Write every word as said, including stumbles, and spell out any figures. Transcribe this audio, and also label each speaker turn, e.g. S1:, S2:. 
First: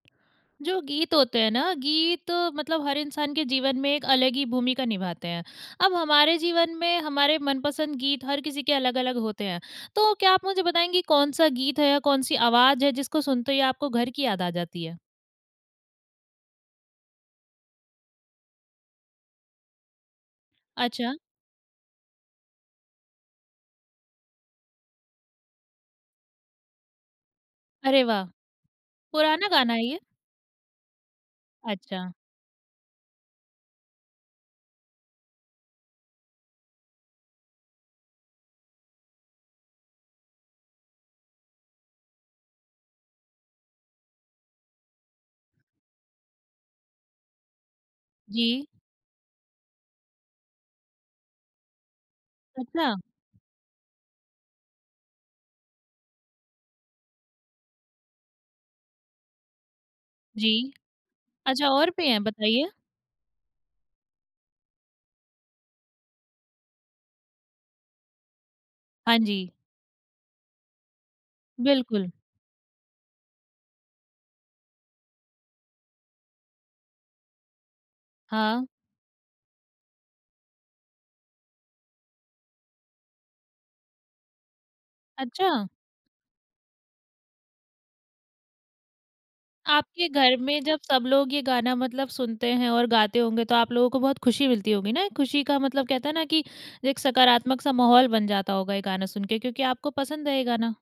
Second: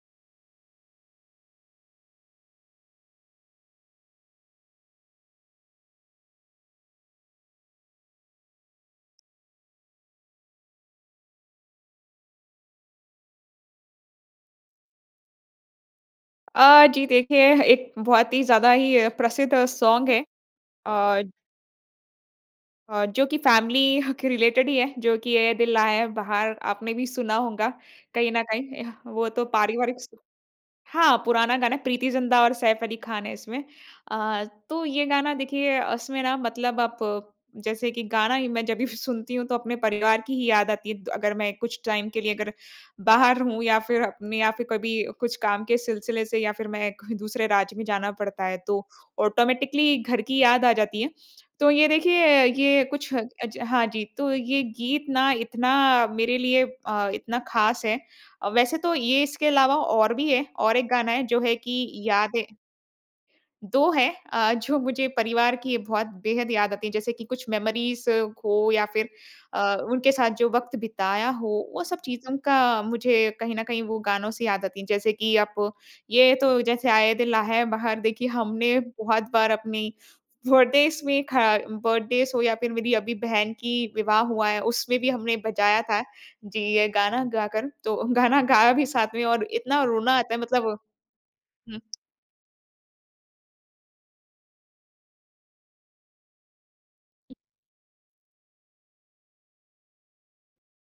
S1: जो गीत होते हैं ना, गीत मतलब हर इंसान के जीवन में एक अलग ही भूमिका निभाते हैं। अब हमारे जीवन में हमारे मनपसंद गीत हर किसी के अलग-अलग होते हैं। तो क्या आप मुझे बताएँगी कौन-सा गीत है या कौन-सी आवाज़ है जिसको सुनते ही आपको घर की याद आ जाती है?
S2: अ, जी देखिए, एक बहुत ही ज़्यादा ही अ, प्रसिद्ध सोंग है।
S1: अच्छा।
S2: अ अ, जो कि फ़ैमिली के रिलेटेड ही है, जो कि "ऐ दिल लाया है बहार" आपने भी सुना होगा
S1: अरे वाह!
S2: कहीं ना कहीं। एह, वो तो
S1: पुराना गाना है ये?
S2: पारिवारिक स हाँ, पुराना गाना, प्रीति
S1: अच्छा।
S2: ज़िंटा और सैफ़ अली ख़ान है इसमें। अ, तो ये गाना देखिए, उसमें ना मतलब आप, जैसे कि गाना ही मैं जब भी सुनती हूँ तो अपने परिवार की ही याद आती है द अगर मैं कुछ टाइम के लिए अगर, बाहर रहूँ या फिर अ, में या फिर कभी कुछ काम के सिलसिले से या फिर मैं कोई दूसरे राज्य में जाना पड़ता है
S1: जी।
S2: तो, ऑटोमैटिकली घर की याद आ जाती है। तो ये देखिए ये
S1: अच्छा।
S2: कुछ ह अज हाँ, जी, तो ये गीत ना इतना मेरे लिए अ, इतना ख़ास है। अ, वैसे तो ये इसके अलावा और भी हैं,
S1: जी।
S2: और एक गाना है जो है
S1: अच्छा
S2: कि
S1: और भी हैं,
S2: याद है
S1: बताइए।
S2: दो हैं अ, जो मुझे परिवार की बहुत बेहद याद आती है। जैसे कि कुछ मेमोरीज़ हो या फिर
S1: हाँ जी।
S2: अ, उनके साथ जो वक़्त बिताया हो, वो सब
S1: बिल्कुल।
S2: चीज़ों का मुझे कहीं ना कहीं वो गानों से याद आती हैं। जैसे कि आप ये तो जैसे ऐ दिल ला है बहार देखिए,
S1: हाँ।
S2: हमने बहुत बार अपनी, बर्थडेज़ में ख बर्थडेज़ हो या फिर मेरी अभी बहन की विवाह हुआ है, उसमें भी हमने
S1: अच्छा!
S2: बजाया था जी, ये गाना गाकर। तो गाना गाया भी साथ में और इतना
S1: आपके
S2: रोना आता
S1: घर
S2: है
S1: में
S2: मतलब
S1: जब सब लोग ये गाना
S2: हुँ।
S1: मतलब सुनते हैं और गाते होंगे, तो आप लोगों को बहुत खुशी मिलती होगी ना? एक खुशी का मतलब कहते है ना कि, एक सकारात्मक-सा माहौल बन जाता होगा ये गाना सुन के क्योंकि आपको पसंद है ये गाना।